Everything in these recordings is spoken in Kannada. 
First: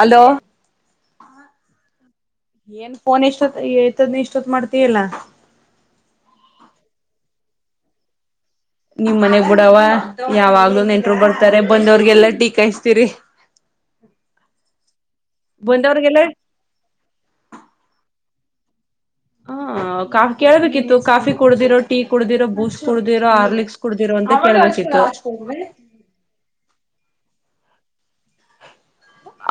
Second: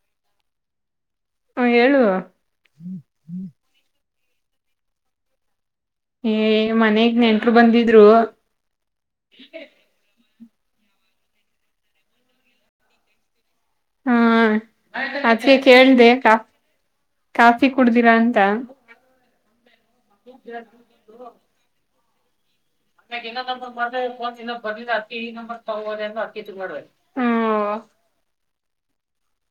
ಅಲೋ ಹ ಹೇಳು ಏನ್ ಫೋನ್ ಇಷ್ಟ ಹೇಳ್ತದ್ ಇಷ್ಟ್ ಇಷ್ಟೋತ್ ಮಾಡ್ತಿಯಲ್ಲ. ಏ ಮನೆಗ್ ನೆಂಟ್ರು ಬಂದಿದ್ರು. ನಿಮ್ ಮನೆಗ್ ಬುಡವಾ. ಯಾವಾಗ್ಲೂ ನೆಂಟ್ರು ಬರ್ತಾರೆ. ಬಂದವ್ರಗೆಲ್ಲ ಟೀಕಾಯಸ್ತೀರಿ. ಹಾ ಅದಕ್ಕೆ ಕೇಳ್ದೆ ಬಂದವ್ರಿಗೆಲ್ಲ ಕಾ ಕಾಫಿ ಕುಡ್ದಿರಾ ಅಂತ. ತ. ಹ ಕಾಫ ಕೇಳ್ಬೇಕಿತ್ತು. ಕಾಫಿ ಕುಡ್ದಿರೋ, ಟೀ ಕುಡಿದಿರೋ, ಬೂಸ್ಟ್ ಅಮ್ಯಾಗ ಕುಡ್ದಿರೋ ಇನ್ನೋ ನಂಬರ್ ಹಾರ್ಲಿಕ್ಸ್ ಮಾಡ್ರ ಕುಡ್ದಿರೋ ಅಂತ ಫೋನ್ ಇನ್ನ ಬಂದಿಲ್ಲ ಕೇಳ್ಬೇಕಿತ್ತು ಅಕ್ಕಿ ಈ ನಂಬರ್ ತಗೋದ ಅಂತ ಅಕ್ಕಿ ಮಾಡ್ಬೇಕ.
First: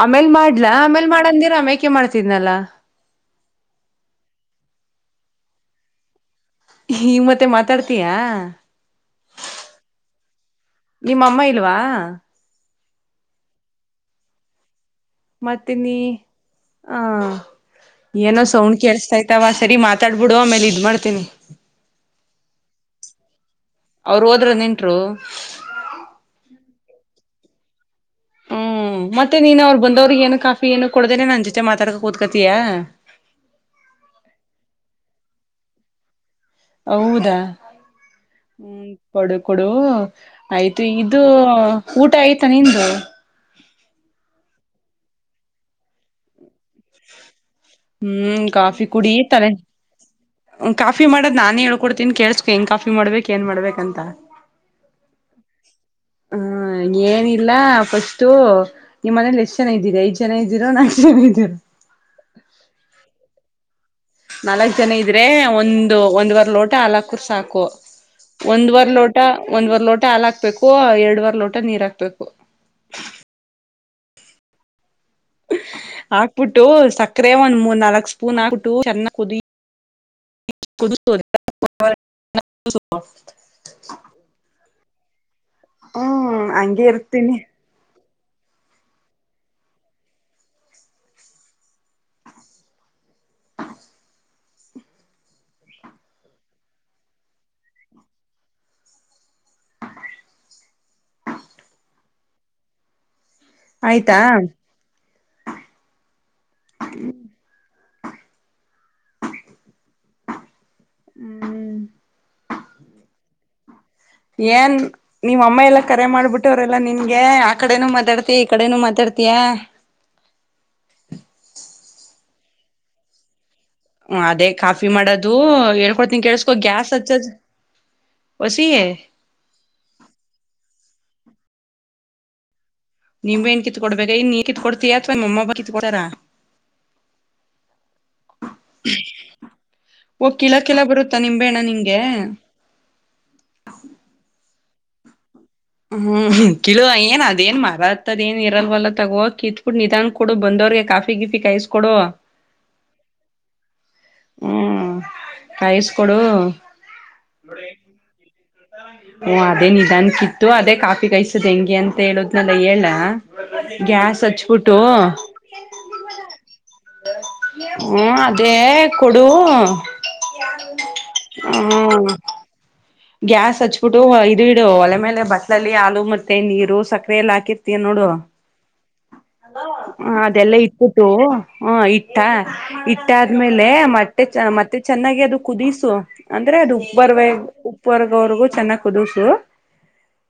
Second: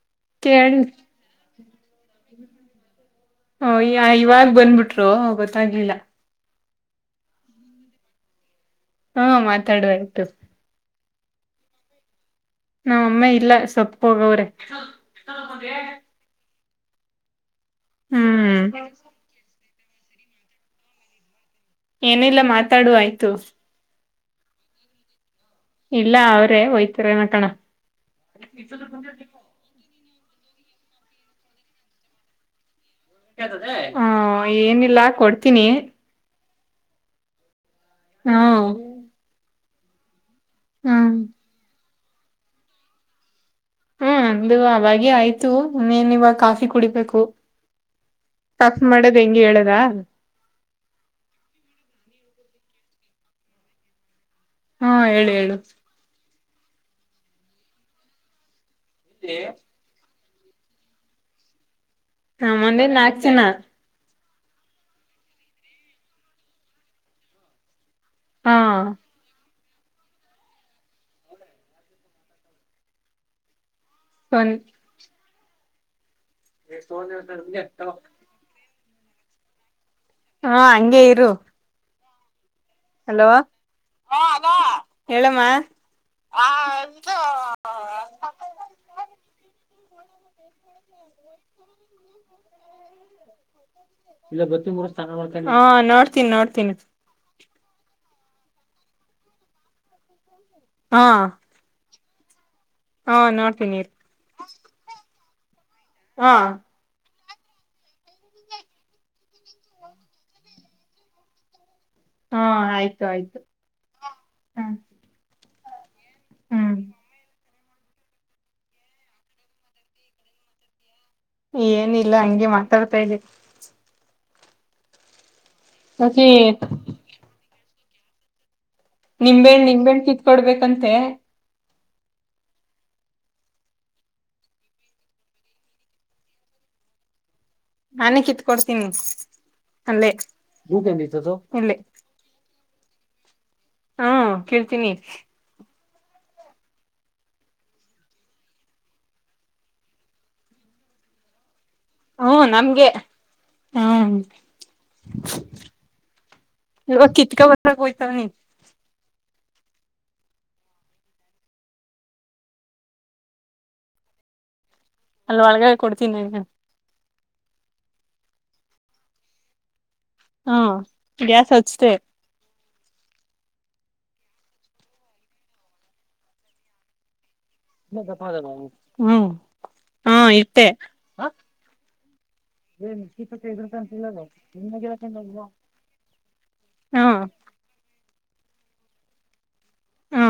ಆಮೇಲ್ ಮಾಡ್ಲಾ ಕೇಳ್ ಆಮೇಲ್ ಮಾಡಂದಿರ ಆಮೇಕೆ ಮಾಡ್ತಿದ್ನಲ್ಲ. ಹ ಈ ಇವಾಗ ಬಂದ್ಬಿಟ್ರು ಗೊತ್ತಾಗ್ಲಿಲ್ಲ. ಈ ಮತ್ತೆ ಮಾತಾಡ್ತಯಾ. ಹಾ ಮಾತಾಡುವ ಆಯಿತು. ನಿಮ್ಮಮ್ಮ ಇಲ್ವಾ, ನಮಮ್ಮ ಇಲ್ಲ ಸೊಪ್ಪಗ್ಗ್ ಹೋಗವ್ರೆ. ಮತ್ತೆ ನೀ ಆ ಏನೋ ಹ್ಮ್ ಸೌಂಡ್ ಕೇಳಸ್ತ ಆಯ್ತಾವ್ವಾ. ಸರಿ ಮಾತಾಡ್ಬಿಡು ಆಮೇಲೆ ಇದು ಮಾಡ್ತೀನಿ. ಏನಿಲ್ಲ ಮಾತಾಡುುವ ಆಯ್ತು. ಅವರು ಹೋದ್ರ ನೆಟ್ಟರು. ಇಲ್ಲ ಅವ್ರೇ ಒಯ್ತಾರೆ ನಕಣ. ಹ್ಮ್ ಮತ್ತೆ ನೀನ್ ಅವರು ಬಂದವ್ರಿಗೆ ಏನು ಕಾಫಿ ಏನು ಕೊಡ್ದೇನೆ ನನ್ ಜೊತೆ ಮಾತಾಡ್ಕ ಕುತ್ಕತೀಯಾ. ಹಾ ಏನಿಲ್ಲಾ ಕೊಡ್ತೀನಿ. ಹೌದಾ ಹಾ ಹ್ಮ ಕೊಡು, ಕೊಡು ಆಯ್ತು ಹ್ಮ್ ಇದು ಊಟ ಆಯ್ತಾ ನಿಂದು. ಹ್ಮ್ ಅ ಅವಾಗ ಆಯ್ತು ಇನೇನು ಇವಾಗ ಕಾಫಿ ಕುಡಿಬೇಕು ಹ್ಮ್ ಕಾಫಿ ಕುಡಿ ಮಾಡದ್ ಹೆಂಗೆ ತಲೆ ಹೇಳದ, ಕಾಫಿ ಮಾಡದ್ ನಾನೇ ಹೇಳ್ಕೊಡ್ತೀನ್ ಕೇಳಸ್ಕ್ ಹೆಂಗ್ ಕಾಫಿ ಮಾಡ್ಬೇಕೇಕ್ ಏನ್ ಮಾಡ್ಬೇಕ ಅಂತ. ಹಾ ಹೇಳು, ಹೇಳು ಹ್ಮ ಏನಿಲ್ಲ ಫಸ್ಟು ನಿಮ್ಮ್ ಮನೇಲಿ ಎಷ್ಟು ಜನ್ನ್ದೀರೆ, ಐದ ಜನ ಇದ್ದೀರಾ ಏನ್ ನಾಕ್ ಜನ ಇದ್ದೀರಾ ನಮ್ಮಂದೆ ನಾಕ್ ಜನ. ನಾಲ್ಕ್ ಜನ ಇದ್ರೆ ಒಂದು ಒಂದ್ ವರ್ ಲೋಟ ಅಲಕೂರ್ ಸಾಕು, ಹಾ ಒಂದ್ ವರ್ ಲೋಟ, ಒಂದ್ ವರ್ ಲೋಟ ಹಾಲಾಕ್ಬೇಕು, ಎರಡುವರ್ ಲೋಟ ನೀರ್ ಹಾಕ್ಬೇಕು, ಒನ್ ಹಾಕ್ಬಿಟ್ಟು ಸಕ್ಕರೆ ಒಂದ್ ಮೂರ್ ನಾಲ್ಕ್ ಸ್ಪೂನ್ ಹಾಕ್ಬಿಟ್ಟು ಚೆನ್ನ ಕುದಿ ಹಾ ಹಂಗೆ ಕುದಿಸೋದು ಇರು, ಹಲೋ ಹೇಳಮ್ಮ, ಹ್ಮ್ ಹಂಗೆ ಇರ್ತೀನಿ. ಹಾ ನೋಡ್ತೀನಿ, ನೋಡ್ತೀನಿ, ಹಾ, ಹಾ ನೋಡ್ ಆಯ್ತಾ, ಹಾ, ಹ್ಮ, ಹ್ಮ್. ಹಾ ಆಯ್ತು, ಆಯ್ತು ಹ್ಮ. ಏನ್ ನಿಮ್ ಅಮ್ಮ ಎಲ್ಲಾ ಕರೆ ಮಾಡ್ಬಿಟ್ಟವರೆಲ್ಲಾ ನಿನ್ಗೆ ಆ ಕಡೆನು ಮಾತಾಡ್ತ ಈ ಕಡೆನೂ ಮಾತಾಡ್ತಯಾ. ಏನಿಲ್ಲ ಹಂಗೆ ಮಾತಾಡ್ತಾ ಇದೀನಿ. ಹ ಅದೇ ಕಾಫಿ ಮಾಡೋದು ಓಕೆ ಹೇಳ್ಕೊಡ್ತನ್ ಕೇಳಸ್ಕೋ ಗ್ಯಾಸ್ ಹಚ್ಚದ, ನಿಂಬೆಣ, ನಿಂಬೆಣ್, ಕಿತ್ಕೊಡ್ಬೇಕಂತೆ. ನಿಂಬೆಹಣ್ಣಿ ಕಿತ್ಕೊಡ್ಬೇಕ ಇನ್ ನೀ ಕಿತ್ಕ ಕೊಡ್ತೀಯಾ ಅಥವಾ ನಿಮ್ಮಮ್ಮ ಕಿತ್ಕ ಕೊಡ್ತಾರ. ನಾನೇ ಕಿತ್ಕೊಡ್ತೀನಿ ಅಲ್ಲೇ ಓ ಕಿಳಕ್ಕೆಲ್ಲ ಬರುತ್ತಾ ನಿಂಬೆಣ್ಣ ಇಲ್ಲೇ ನಿಂಗೆ ಹ್ಮ ಕೀಳ್ತೀನಿ ಹ್ಮ್ ಕಿಳು ಏನ್ ಅದೇಏನ್ ಮರತ್ದ ಏನ್ ಇರಲ್ವಲ್ಲ ತಗೋ ಕ ಇತ್ಬಿಟ್ಟು ನಿಧಾನ ಕಡ ಬಂದ ಯ ಕಾಫಿ ಗಿಫಿ ಕಾಯಿಸಿ ಹ್ಮ ನಮ್ಗೆ ಹ್ಮ್ ಹ್ಮ್ ಕಾಯಿಸ್ಕೊಡು ಈಗ ಕಿತಕ ಬರಕ್ಕೆ ಹೋಗ್ತಾನೆ ಓ ಅದೇ ನಿಧಾನಕ್ಕಿತ್ತು ಅದೇ ಕಾಫಿ ಕಾಯಸದ್ ಹೆಂಗೆ ಅಂತ ಹೇಳುದ್ನೆಲ್ಲ ಹೇಳ ಗ್ಯಾಸ್ ಹಚ್ಬಿಟ್ಟು ಅಲ್ಲಿ ಒಳಗಡೆ ಕೊಡ್ತೀನಿ ಹ್ಮ ಅದೇ ಕೊಡು ಹಾ ಗ್ಯಾಸ್ ಹಚ್ತೆ ಹ ಗ್ಯಾಸ್ ಹಚ್ಬಿಟ್ಟು ಇದು ಇಡು ಒಲೆ ಮೇಲೆ ಬಟ್ಲಲ್ಲಿ ಹಾಲು ಮತ್ತೆ ನೀರು ಸಕ್ಕರೆ ಎಲ್ಲ ಹಾಕಿ [unintelligible] ಹ್ಮ ಹ ಅದೆಲ್ಲ ಇಟ್ಟಬಿಟ್ಟು ಹ ಇಟ್ಟ ಇಟ್ಟ ಆದ್ಮೇಲೆ ಮತ್ತೇ ಚ ಮತ್ತೆ ಚೆನ್ನಾಗಿ ಅದು ಕುದಿಸು ಅಂದ್ರೆ ಅದು ಹಾ ಉರ್ ಉರ್ ವರೆಗೂ ಚೆನ್ನಾಗಿ ಕುದುಸು ಹಾ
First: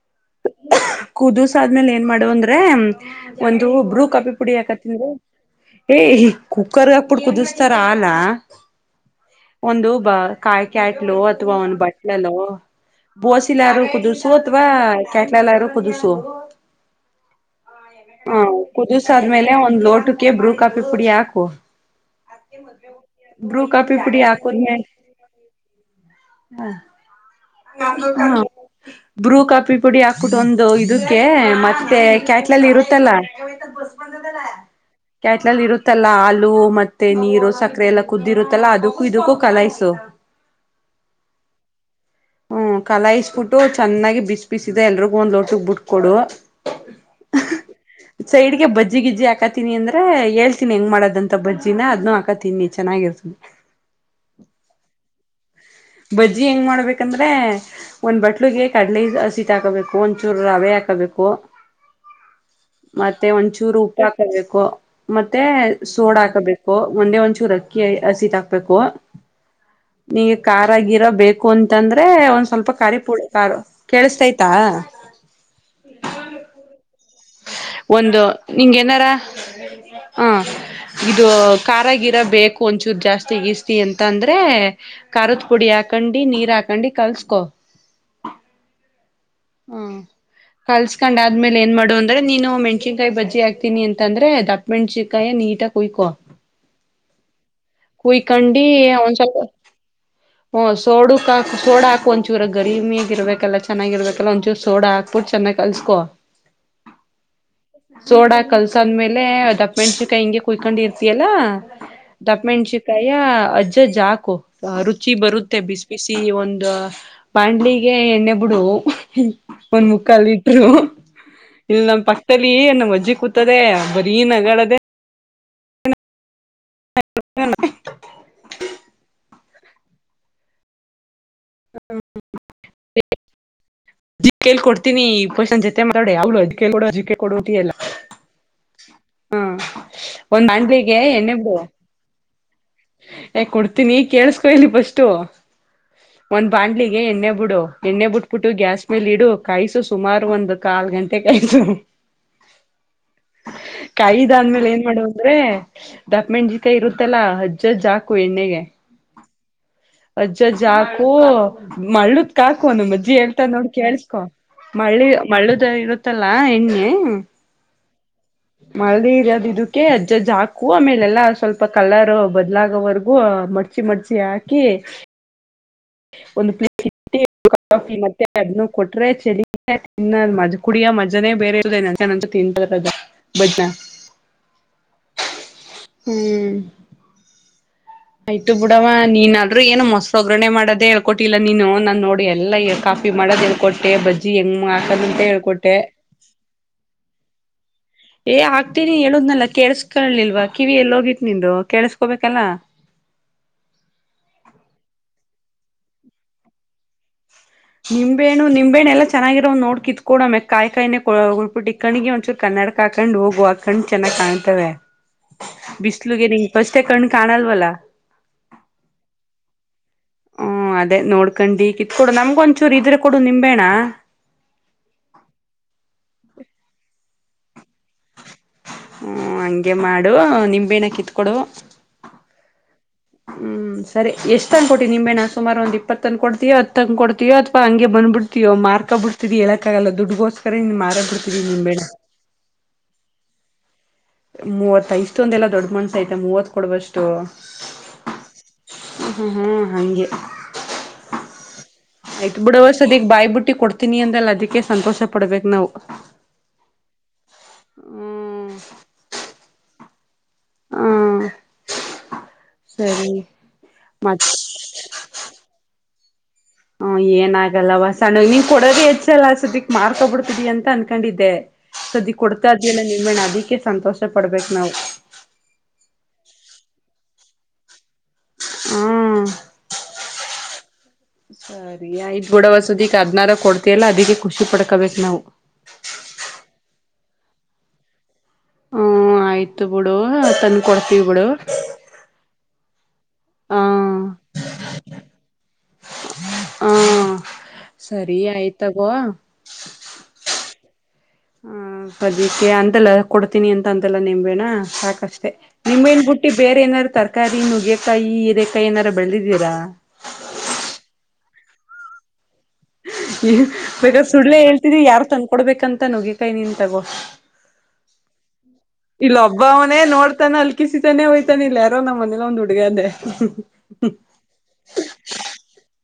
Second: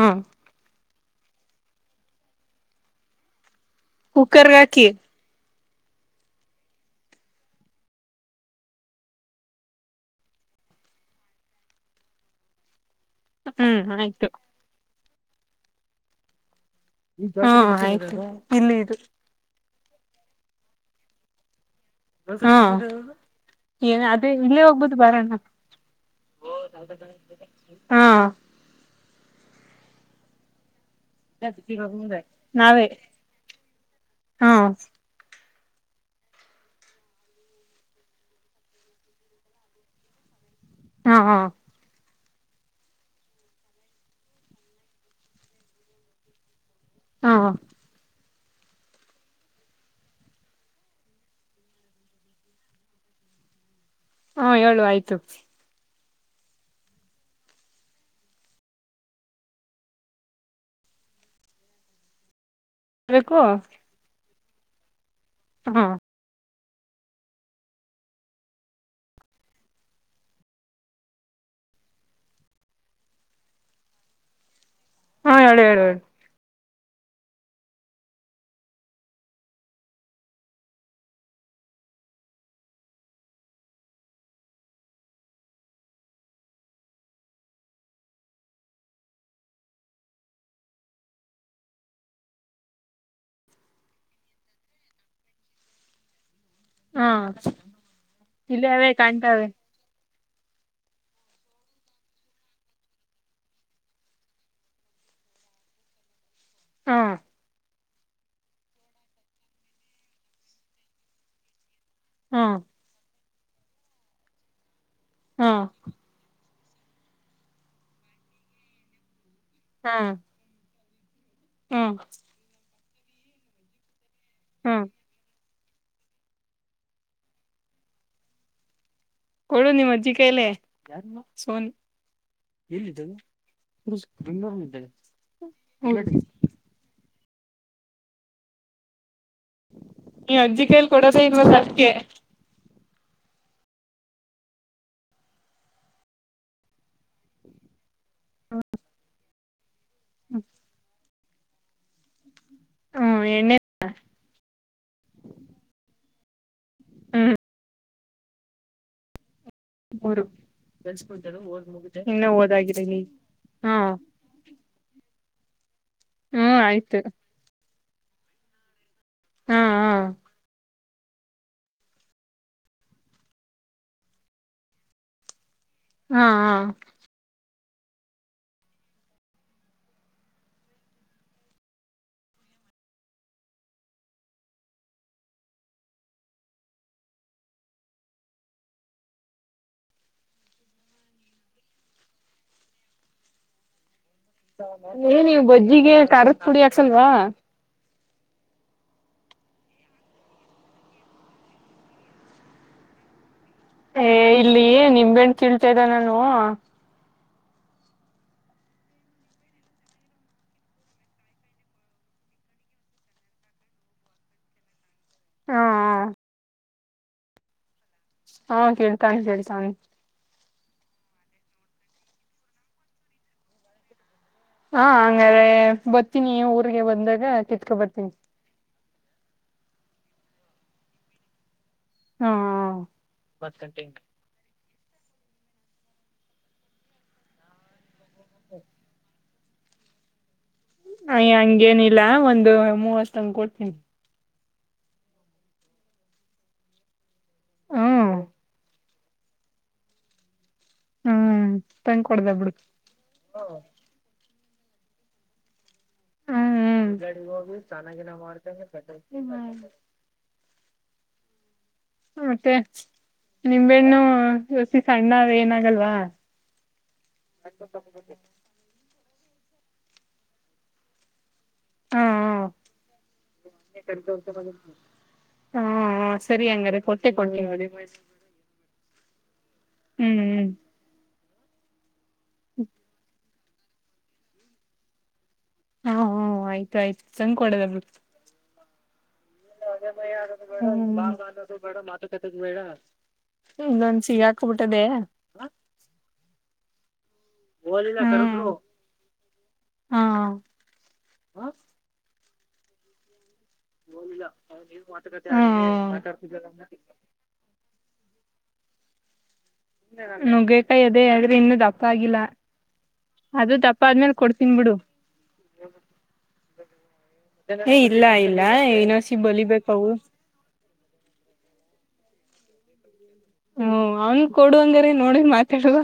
ಕುದಿಸಿ ಆದ್ಮೇಲೆ ಏನ್ ಮಾಡುವ ಅಂದ್ರೆ ಒಂದು ಬುರೃ ಕಾಫಿ ಪುಡಿ ಕುಕ್ಕರ್ಗ ಹಾಕಿ ಏ ಈ ಕುಕ್ಕರ್ಗೆ ಅಪ್ಪಡು ಕುದಿಸಾತರ ಹಾಲ ಒಂದು ಬ ಕಾಯಕ್ಯಾಟ್ಲು ಅಥವಾ ಒಂದು ಬಟ್ಲಲ್ ಬೋಸಿಲಾರೂ ಹ್ಮ್ ಕುದರ್ಸು ಆಯ್ತು ಅಥವಾ ಕೆಟಲ್ ಅದುರ್ರಕುದರ್ಸು ಹ್ಮ್ ಆಯ್ತು ಹಾ ಇಲ್ಲಿ ಇದು ಕುದಸ ಆದ್ಮೇಲೆ ಒಂದು ಲೋಟಕ್ಕೆ ಬ್ರೂ ಕಾಫಿ ಪುಡಿ ಹಾಕು ಹ ಬ್ರೂ ಕಾಫಿ ಏ ಪುಡಿ ಅದೇ ಇಲ್ಲೇ ಹಾಕುದ್ಮೇಲೆ ಹೋಗ್ಬೋದು ಬರಣ ಓ ಸಾ [unintelligible] ಹ ಬ್ರೂ ಕಾಫಿ ಪುಡಿ ಹಾಕ್ಬಿಟ್ಟ ಒಂದು ಇದು ಮೆತೆ ಕ್ಯಾಟ್ಲಲ್ಲಿ ನಾವೇ ಇರುತ್ತಲ್ಲ ಹಾ ಲಲ್ಲಿ ಇರುತ್ತಲ್ಲಾ ಹಾಲು ಮತ್ತೆ ನೀರು ಸಕ್ಕರೆ ಎಲ್ಲ ಕುದ್ದಿರುತ್ತಲ್ಲಾ ಅದಕ್ಕೂ ಇದಕ್ಕೂ ಕಲಾಯಸು [inaudible] ಹಾ ಹಾ ಹ್ಮ್ ಕಲಾಯಿಸಬಿಟ್ಟು ಚೆನ್ನಾಗಿ ಬಿಸಿ ಬಿಸಿದ ಎಲ್ರಿಗೂ ಒಂದ್ ಲೋಟ ಬಿಟ್ಕೊಡು ಹಾ ಸೈಡೀಗೆ ಬಜ್ಯಿ ಗಜ್ಯೀ ಹಾಕತೀನಿ ಅಂದ್ರ ಹೇಳ್ತಿನಿ ಹೆಂಗ್ ಮಾಡೋದಂತ ಬಜ್ಜಿನ ಅದ್ನು ಹಾಕತೀನಿ ಚನ್ನಾಗಿರ್ತ್ತ [inaudible] ಹಾ ಹೇಳು ಆಯ್ತು ಬಜ್ಜಿ ಹೆಂಗ್ ಮಾಡ್ಬೇಕಂದ್ರೆ ಒಂದ್ ಬಟ್ಲುಗೆ ಕಡಲೆ ಹಸಿಟ್ ಹಾಕೋಬೇಕು ಒಂದ ಚೂರು ರವೆ ಹಾಕ ಹಕಬೇಕು ಮತ್ತೆ ಬೇಕು ಒಂದಚೂರು ಉಪ್ಪು ಹಾಕಬೇಕು ಮತ್ತೆ ಹಾ ಸೋಡ ಹಾಕಬೇಕು ಒಂದೆ ಒಂಚೂರು ಅಕ್ಕಿ ಹಸಿಟ್ ಹಾಕ್ಬೇಕು ನೀ ಖಾರ ಗೀರ ಬೇಕು ಅಂತಂದ್ರೆ ಒಂದ ಸ್ವಲ್ಪ ಖಾರ ಪೂಡಿ ಕಾರು ಕೇಳಿಸಸ್ತೈತಾ ಹಾ ಹೇಳಿ ಹೇಳು ಹೇಳಿ ಒಂದು ನಿಂಗೆ ಏನಾರ ಹಾ ಇದು ಖಾರ ಗಿರ ಬೇಕು ಒಂಚೂರ್ ಜಾಸ್ತಿಗಸ್ತಿ ಅಂತ ಅಂದ್ರೆ ಖಾರದ ಪುಡಿ ಹಾಕ ಹಾಕೊಂಡಿ ನೀರ್ ಹಾಕೊಂಡಿ ಕಲ್ಸ್ಕೋ ಹ್ಮ ಕಲ್ಸ್ಕೊಂಡ್ ಆದ್ಮೇಲೆ ಏನ್ ಮಾಡುವಂತ ಅಂದ್ರೆ ನೀನು ಮಣಸನ್ಕಾಯಿ ಬಜ್ಜ ಹಾಕ್ತೀನಿ ಅಂತಂದ್ರೆ ದಪ್ಪ ಮೆಣಸನ್ಕಾಯ ನೀಟಾಗಿ ಕುಯ್ಕೋ ಹಾ ಕುಯ ಕಂಡಿ ಇಲ್ಲೇ ಅವೇ ಅವ ಕಾಣ್ತಾವೆ ಹ ಸೋಡಕ್ ಹಾಕ್ ಸೋಡಾ ಹಾಕ್ ಒಂಚೂರ ಗರಿಮಿ ಇರ್ಬೇಕಲ್ಲ ಚೆಾಗಿರ್ಬೇಕಲ್ಲ ಒಂಚೂ ಸೋಡ ಹಾಕ್ಬಿಟ್ಟು ಚೆನ್ನಾಗಿ ಕಳ್ಸ್ಕೋ ಹಾ ಸೋಡ ಕಲ್ಸಾದ್ಮೇಲೆ ದಪ್ಪ ಮೆಣಸಕಾಯಿ ಹಿಂಗೆ ಕುಯ್ಕೊಂಡ ಇರ್ತಿಯಲ್ಲಾ ಹಾ ದಪ್ಪಮೆಣಸಿಕಾಯ ಅಜ್ಜ್ಕು ರುಚಿ ಹಾ ಬರುತ್ತೆ ಬಿಸಿ ಬಿಸಿ ಒಂದು ಬಾಂಡ್ಲಿಗೆ ಎಣ್ಣೆ ಬಿಡು ಒಂದ್ ಹಾ ಮುಕ್ಕಲ್ ಇಟ್ರು ಹಾ ಇಲ್ ನಮ್ಮ್ ಪಕ್ಕದಲ್ಲಿ ನ್ ಅಜ್ಜಿ ಕೂತದೆ ಬರೀ ಹಾ ನಗಳದೆ ಹ ಕೊಡು ನಿಮ್ಮ ಅಜ್ಜಿ ಕೈಲೆ ಸೋನಿ ಕೇಳ್ಕ ಕೊಡ್ತೀನಿ ಫಸ್ಟ್ ಜೊತೆ ಮಾ ನಿಮ್ ಅವ ಕೊಡಟಿಯಲ್ಲ ಹ್ಮ ಒಂದ್ ಅಜ್ಜಿ ಕೈಲಿ ಆಂಡಲಿಗೆ ಕೊಡೋದೇ ಎಣ್ಣೆ ಬಿಡು ಇಲ್ವಲ್ಲ ಅದ್ಕೆ ಏ ಕೊಡ್ತೀನಿ ಕೇಳಸ್ಕೊ ಇಲ್ಲಿ ಪಸ್ಟು ಒಂದ್ ಬಾಣ್ಲಿಗೆ ಎಣ್ಣೆ ಬಿಡು ಎಣ್ಣೆ ಬಿಟ್ಬಿಟ್ಟು ಗ್ಯಾಸ್ ಮೇಲೆ ಇಡು ಕಾಯಿ ಸುಸ್ ಸುಮಾರು ಒಂದು ಕಾಲ್ ಗಂಟೆ ಕಾಯ್ಸ್ ಹ್ಮ್ ಎಣ್ಣೆ ಕಾಯ ದಾದ್ಮೇಲೆ ಏನ್ ಮಾಡುವ ಅಂದ್ರೆ ದಪ್ಪ ಮೆಣಜಿ ಅಕ್ಕ ಇರುತ್ತಲ್ಲಾ ಹ್ಮ್ ಅಜ್ಜ್ ಜಾಕು ಎಣ್ಣೆಗೆ ಮೂರು ಅಜ್ಜಜ್ಜ ಹಾಕೋ ಮದ ಇನ್ನ ಕಾಕೋ ಓದಾಗಿದೆ ನಮ ನೀ ಅಜ್ಜಿ ಹೇಳ್ತಾ ನೋಡ್ ಹಾ ಕೇಳಸ್ಕೊ ಮಳ್ಳಿ ಮಳ್ಳುದ ಇರುತ್ತಲ್ಲಾ ಹ್ಮ್ ಎಣ್ಣೆ ಆಯ್ತು ಮಳದಿ ಇರೋ ಹಾ ಇದಕ್ಕೆ ಹಾ ಅಜ್ಜ್ ಹಾಕ ಆಮೇಲೆ ಎಲ್ಲಾ ಸ್ವಲ್ಪ ಕಲರ್ ಬ ಎಲ್ಲಾಗವರ್ಗೂ ಮಡ್ಚಿ ಮಡ್ಚಿ ಹಾಕಿ ಹಾ ಒಂದು ಹಾ ಪ್ಲೇಟ್ ಇಟ್ಟು ಕಾಫಿ ಮತ್ತೆ ಅದನ್ನು ಕೊಟ್ರೆ ಚೆಲ ತಿನ್ನ್ ಕುಡಿಯ ಮಜಾನೆ ಬೇರೆ ಇ ತಿಂತರದ ಬಜಜ [inaudible] ಹ್ಮ್ ಆಯ್ತು ಬುಡವ ನೀನ್ ಆದ್ರೂ ಏನು ಮೊಸರು ಒಗ್ಗರಣೆ ಮಾಡೋದೇ ಹೇಳ್ಕೊಟ್ಟಿಲ್ಲ ನೀನು ನಾನ್ ನೋಡಿ ಎಲ್ಲ ಕಾಫ ಮಡದ ಕೊಟ್ಟೆ ಬದ ಏನ ಬೊಜ್ಜಿಗೆ ಖಾರದ ಪುಡಿ ಯಾಕ್ಸಲ್ವಾ ಏ ಆಗ್ತೀನಿ ಹೇಳುದ್ನಲ್ಲ ಕೇಸ್ಕೊಳ್ಳಲಿಲ್ವಾ ಕಿವಿ ಎಲ್ಲಿ ಹೋಗಿತ್ತು ನಿಂದ ಕೇಸ್ಕೋಬೇಕಲ್ಲ [inaudible] ಏ ಇಲ್ಲಿ ನಿಂಬೆನ್ ಕಿಲ್ತಿದ್ನ ನಾನು ನಿಂಬೆಣು ನಿಂಬೆಣ್ಣ ಎಲ್ಲ ಚೆನ್ನಾಗಿರೋ ನೋಡ್ ಕಿತ್ಕ ಕೊೋ ಮೆ ಕಾಯಿ ಕಾಯಿ ಉಬಿಟ್ಟಿ ಕಣ್ಣಿ ಒಂದಚೂರು ಕಣ್ಣ ಕನಡ್ಕಾಕಂಡ್ ಹೋಗು ಹಾಕಂಡ್ ಚೆನ್ನಾಗ್ ಕಾಣ್ತವೆ ಹಾ ಬಿಸ್ಲುಗೆ ನೀ ಪಷ್ಟೆ ಕಣ್ಣು ಕಾಣಲ್ವಲ್ಲಾ ಹಾ ಕೇಳ್ತಾನೆ ಕೇಳ್ತಾನ ಹ್ಮ ಅದೇ ನೋಡ್ಕಂಡಿ ಕಿತ್ಕೊಡು ನಮ್ಗ ಒಂಚೂರು ಇದ್ರೆ ಕೊಡು ನಿಂಬೇಣ ಹಾ ಹಂಗಾರೆೆ ಬರ್ತೀನಿ ಊಗೆ ಬಂದಾಗ ಕಿತ್ಕೊ ಬರ್ತೀನಿ ಹ್ಮ ಹಂಗೆ ಮಾಡು ನಿಂಬೆನ ಕಿತ್ಕೊಡು ಹಾ ಹ್ಮ್ ಸರಿ ಎಷ್ಟ ಕೊ ನಿಂಬೆ ನಾ ಸುಾರ ಒಂದ ಇಪ್ಪತ್ತಂದ ಕೊಡ್ತೀವ ಹ ಕೊಡ್ತೀವ ಅಥವಾ ಹಂ ಬ್ಬ ಬಿಡ್ತವೋ ಮಾರ್ಕ್ ಬಿಡ್ ಇರ್ತಿ ಹೇಳಕ್ಕ ಆಗಲ್ಲ ದುಡ್ಗೋಸ್ಕರ ನೀನ್ ಮಾರಾ ಅಯ್ಯ ಬಿಡ್ತೀವಿ ನಿಂಬೆಣ ಹಂಗೇನಿಲ್ಲ ಒಂದು ಮೂವತ್ ತಂಗ ಕೊಡ್ತೀನಿ ಮೂವತ್ ಇಷ್ಟೊಂದ ಎಲ್ಲಾ ದೊಡ್ಡ ಮನ್ಸ ಐತೆ ಮೂವತ್ ಕೊಡುವಷ್ಟು ಹ್ಮ್ ಹ್ಮ್ ಹ್ಮ್ ಹಂಗೆ ಹ್ಮ್ ತಂಗ ಕೊಡ್ದ ಆಯ್ತ್ ಬಿಡು ಬಿಡೂ ಸದ್ಯಕ್ಕೆ ಬಾಯ್ಬ ಬಿಟ್ಟಿ ಕೊಡ್ತೀನಿ ಅಂದಲ್ಲ ಅದಿ ಕೆ ಸಂತೋಷ ಪಡ್ಬೇಕು ನಾವು ಗ ಹೋಗ ಚೆನ್ನಾಗಿನ ಮಾಡ್ತ ಹ್ಮ ಮತ್ತೆ ನಿಂಬೆಣ್ಣು ಮತ್ ದೋಸಿ ಸಣ್ಣ ಏನಾಗಲ್ವಾ ಹ ಏನಾಗಲ್ಲವ ಸಣ್ಣ ನೀವ್ ಕೊಡದೇ ಹೆಚ್ಚ ಎಲ್ಲ ಅಸತಿ ಮಾಡ್ಕೊಬಿಡ್ತಿದಿ ಅಂತ ಅನ್ಕೊಂಡಿದ್ದೆ ಹಾ ಸದ್ದಿ ಕೊಡ್ತಾ ಇದಿಲ್ಲ ನಿಮ್ಮೇಣ ಅದಕ್ಕೆ ಸಂತೋಷ ಪಡ್ಬೇಕು ನಾವು ಹಾ ಸರಿ ಹಂಗಾರೆ ಕೊಟ್ಟೇ ಕೊಂಡಿ ಹ ಹ್ಮ್ ಹ್ಮ್ ಹ್ಮ್ ಸರಿಯಯ್ತು ಗುಡವಸತಿಗೆ ಹದ್ನಾರ ಕೊಡ್ತಯಲ್ಲ ಅದಕ್ಕೆ ಖುಷಿ ಪಡ್ಕೋಬೇಕು ನಾವು ಹಾ ಆಯ್ತ ಆಯ್ತು ಸಂಕಡದ ಬ ಹೂ ಆಯ್ತು ಇ ಅಜ ಬಿಡು ಮ ಆಗ ಬೇಡ ತಂದ್ ಬ ಕೊಡ್ತೀವಿ ಬಿಡು ಅನ್ನೋದು ಬೇಡ ಮಾತು ಕತಿ ಬೇಡ ಹ ಇನ್ನೊಂದ ಸಿಗಾಕಬಿಟ್ಟದೆ ಹ ಸರಿ ಹೂ ಆಯ್ತ್ ತಗೋ ಹ ಹಾ ಹ ಅದಕ್ಕೆ ಅಂತಲ್ಲ ಕೊಡ್ ಿ ಅಂತ ಅಂತೆಲ್ಲ ನಿಂಬೇಣ್ಣ ಸಾಕಷ್ಟೆ ನಿಂಬೇಣ ಬುಟ್ಟಿ ಬೇರೆ ಏನಾದಾರ್ ತರಕಾರಿ ನುಗ್ಗೆಕಾಯಿ ನುಗ್ಯ ಕೈ ಏನಾರು ಬೆಳದಿದ್ದೀರಾ ನುಗ್ಗಕಾಯಿ ಅದೇ ಆದ್ರೆ ಇನ್ನುೂ ದಪ್ಪ ಆಗಿಲ್ಲ ಈ ಅದು ದಪ್ಪ ಬೇಗ ಆದ್ಮೇಲೆ ಸುಳ್ಳಲೇ ಕೊಡ್ತೀನ್ ಬಿಡು ಹೇಳ್ತಿದಿ ಯಾರು ತಂದಕೊಡ್ಬೇಕಂತ ನಗಿಕಾಯ ನಿನ್ ತಗೋ ಹೇ ಇಲ್ಲ ಆ ಇಲ್ಲ ಒಬ್ಬವನೇ ನೋಡ್ತಾನ ಅಲ್ಕಿಸಿತಾನೆ ಹೋಯ್ತಾನೆ ಇಲ್ಲ ಯಾರೋ ನಮ್ಮ ಮನೇಲ್ಲ ಒಂದ್ ಹುಡುಗ ಅದೇ ಹ ಅವನ್ ಕೊಡು ಹಂಗರಿ ನೋಡ ಮಾತಾಡುವ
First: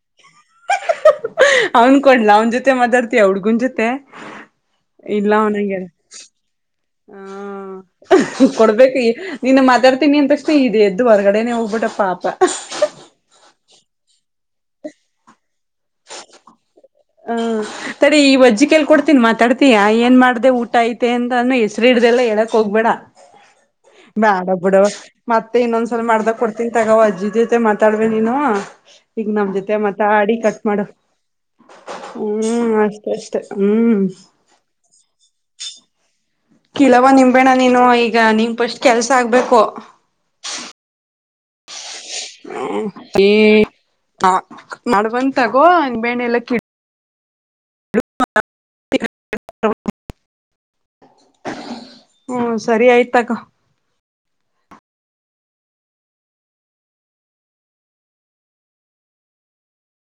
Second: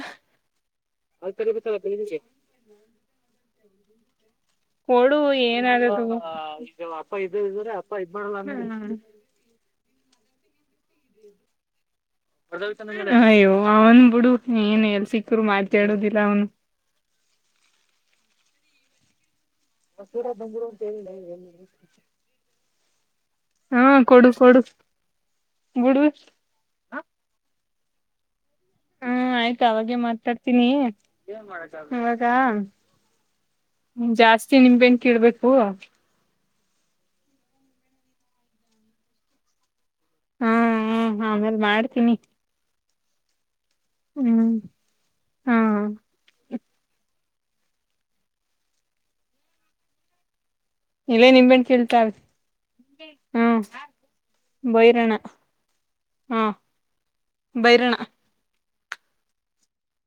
ಅವನ್ ಕೊಡ್ಲ ಅವನ್ ಜೊತೆ ಮಾತಾಡ್ತಿ ಅವಾವಡ್ಗುನ್ ಜೊತೆ ಕೊಡು ಇಲ್ಲ ಅವ್ನು ಏನಾಗದು ಹ ಕೊಡ್ಬೇಕು ನೀ ಮಾತಾಡ್ತೀನಿ ಆದ್ ತಕ್ಷಣೆ ಇದೆ ಎದ್ದ ಹೊರ್ಗಡೆನೆ ಹೋಗ್ಬಿಟ್ಟಪ್ಪಾ ಅಯ್ಯೋ ಅವ್ನು ಬಿುಡು ಏನ್ ಎಲ್ ಸಿಕ್ಕರು ಮಾತಾಡುದಿಲ್ಲ ಅವ್ನು ಹ ತಡೆ ಈ ವಜ್ಜಿಕ ಎಲ್ಲಿ ಕೊಡ್ತೀನಿ ಮಾತಾಡ್ ಾ ಏನ್ ಮಾಡ್ದ ಊಟ ಐತೆ ಅಂತ ಅಾನ ಹೆಸರಿ ಇಡ್ದಲ್ಲ ಹೇಳಕ್ೋಗ್ಬೇಡ ಹಾ ಕೊಡು ಬ್ಯಾಡ ಕೊಡು ಬಿದವ್ವ ಮತ್ತೆ ಇನ್ನೊಂದ್ಸಲ ಬಿಡು ಮಾಡ್ದಾಗ ಕೊಡ್ತೀನ್ಿ ತಗೋ ಅಜ್ಜಿಿದತೆ ಮತ್ತೆ ತಡಬೆ ನೀನು ಹೂ ಈಗ ನಮ್ ಆಯ್ತು ಜೊತೆ ಅವಾಗೆ ಮಾತಾಡಿ ಕಟ್ ಮಾತಾಡ್ತೀನಿ ಮಾಡು ಅವಾಗಾ ಹ್ಮ್ ಅಷ್ಟೇ ಅಷ್ಟೆ ಹ್ಮ್ ಜಾಸ್ತಿ ನಿಂಬೆನ್ ಕೀಳ್ಬೇಕು ಕೀಳವ್ವ ನೀನು ನಿಂಬೆಣ್ಣ ನೀನು ಈಗ ನಿನ್ಪಷ್ಟ್ ಕೆಲ್ಸ ಆಗ್ಬೇಕು ಹಾ ಹ ಆಮೇಲ್ ಮಾಡ್ತೀನಿ ಹ ಈ ಹ್ಮ್ ಮಾಡಬ ಹಾ ತಗೋ ಬಣೆ ಎಲ್ಲ ಕಿ ಕೀಳು ಇವೇ ನಿಂಬೆಹಣ್ಣು ಕೇಳ್ತ ಹ್ಮ್ ಸರಿ ಆಯ್ತ್ ತಗೋ. ಹೂ ಭೈರಣ ಹಾ ಬೈರನ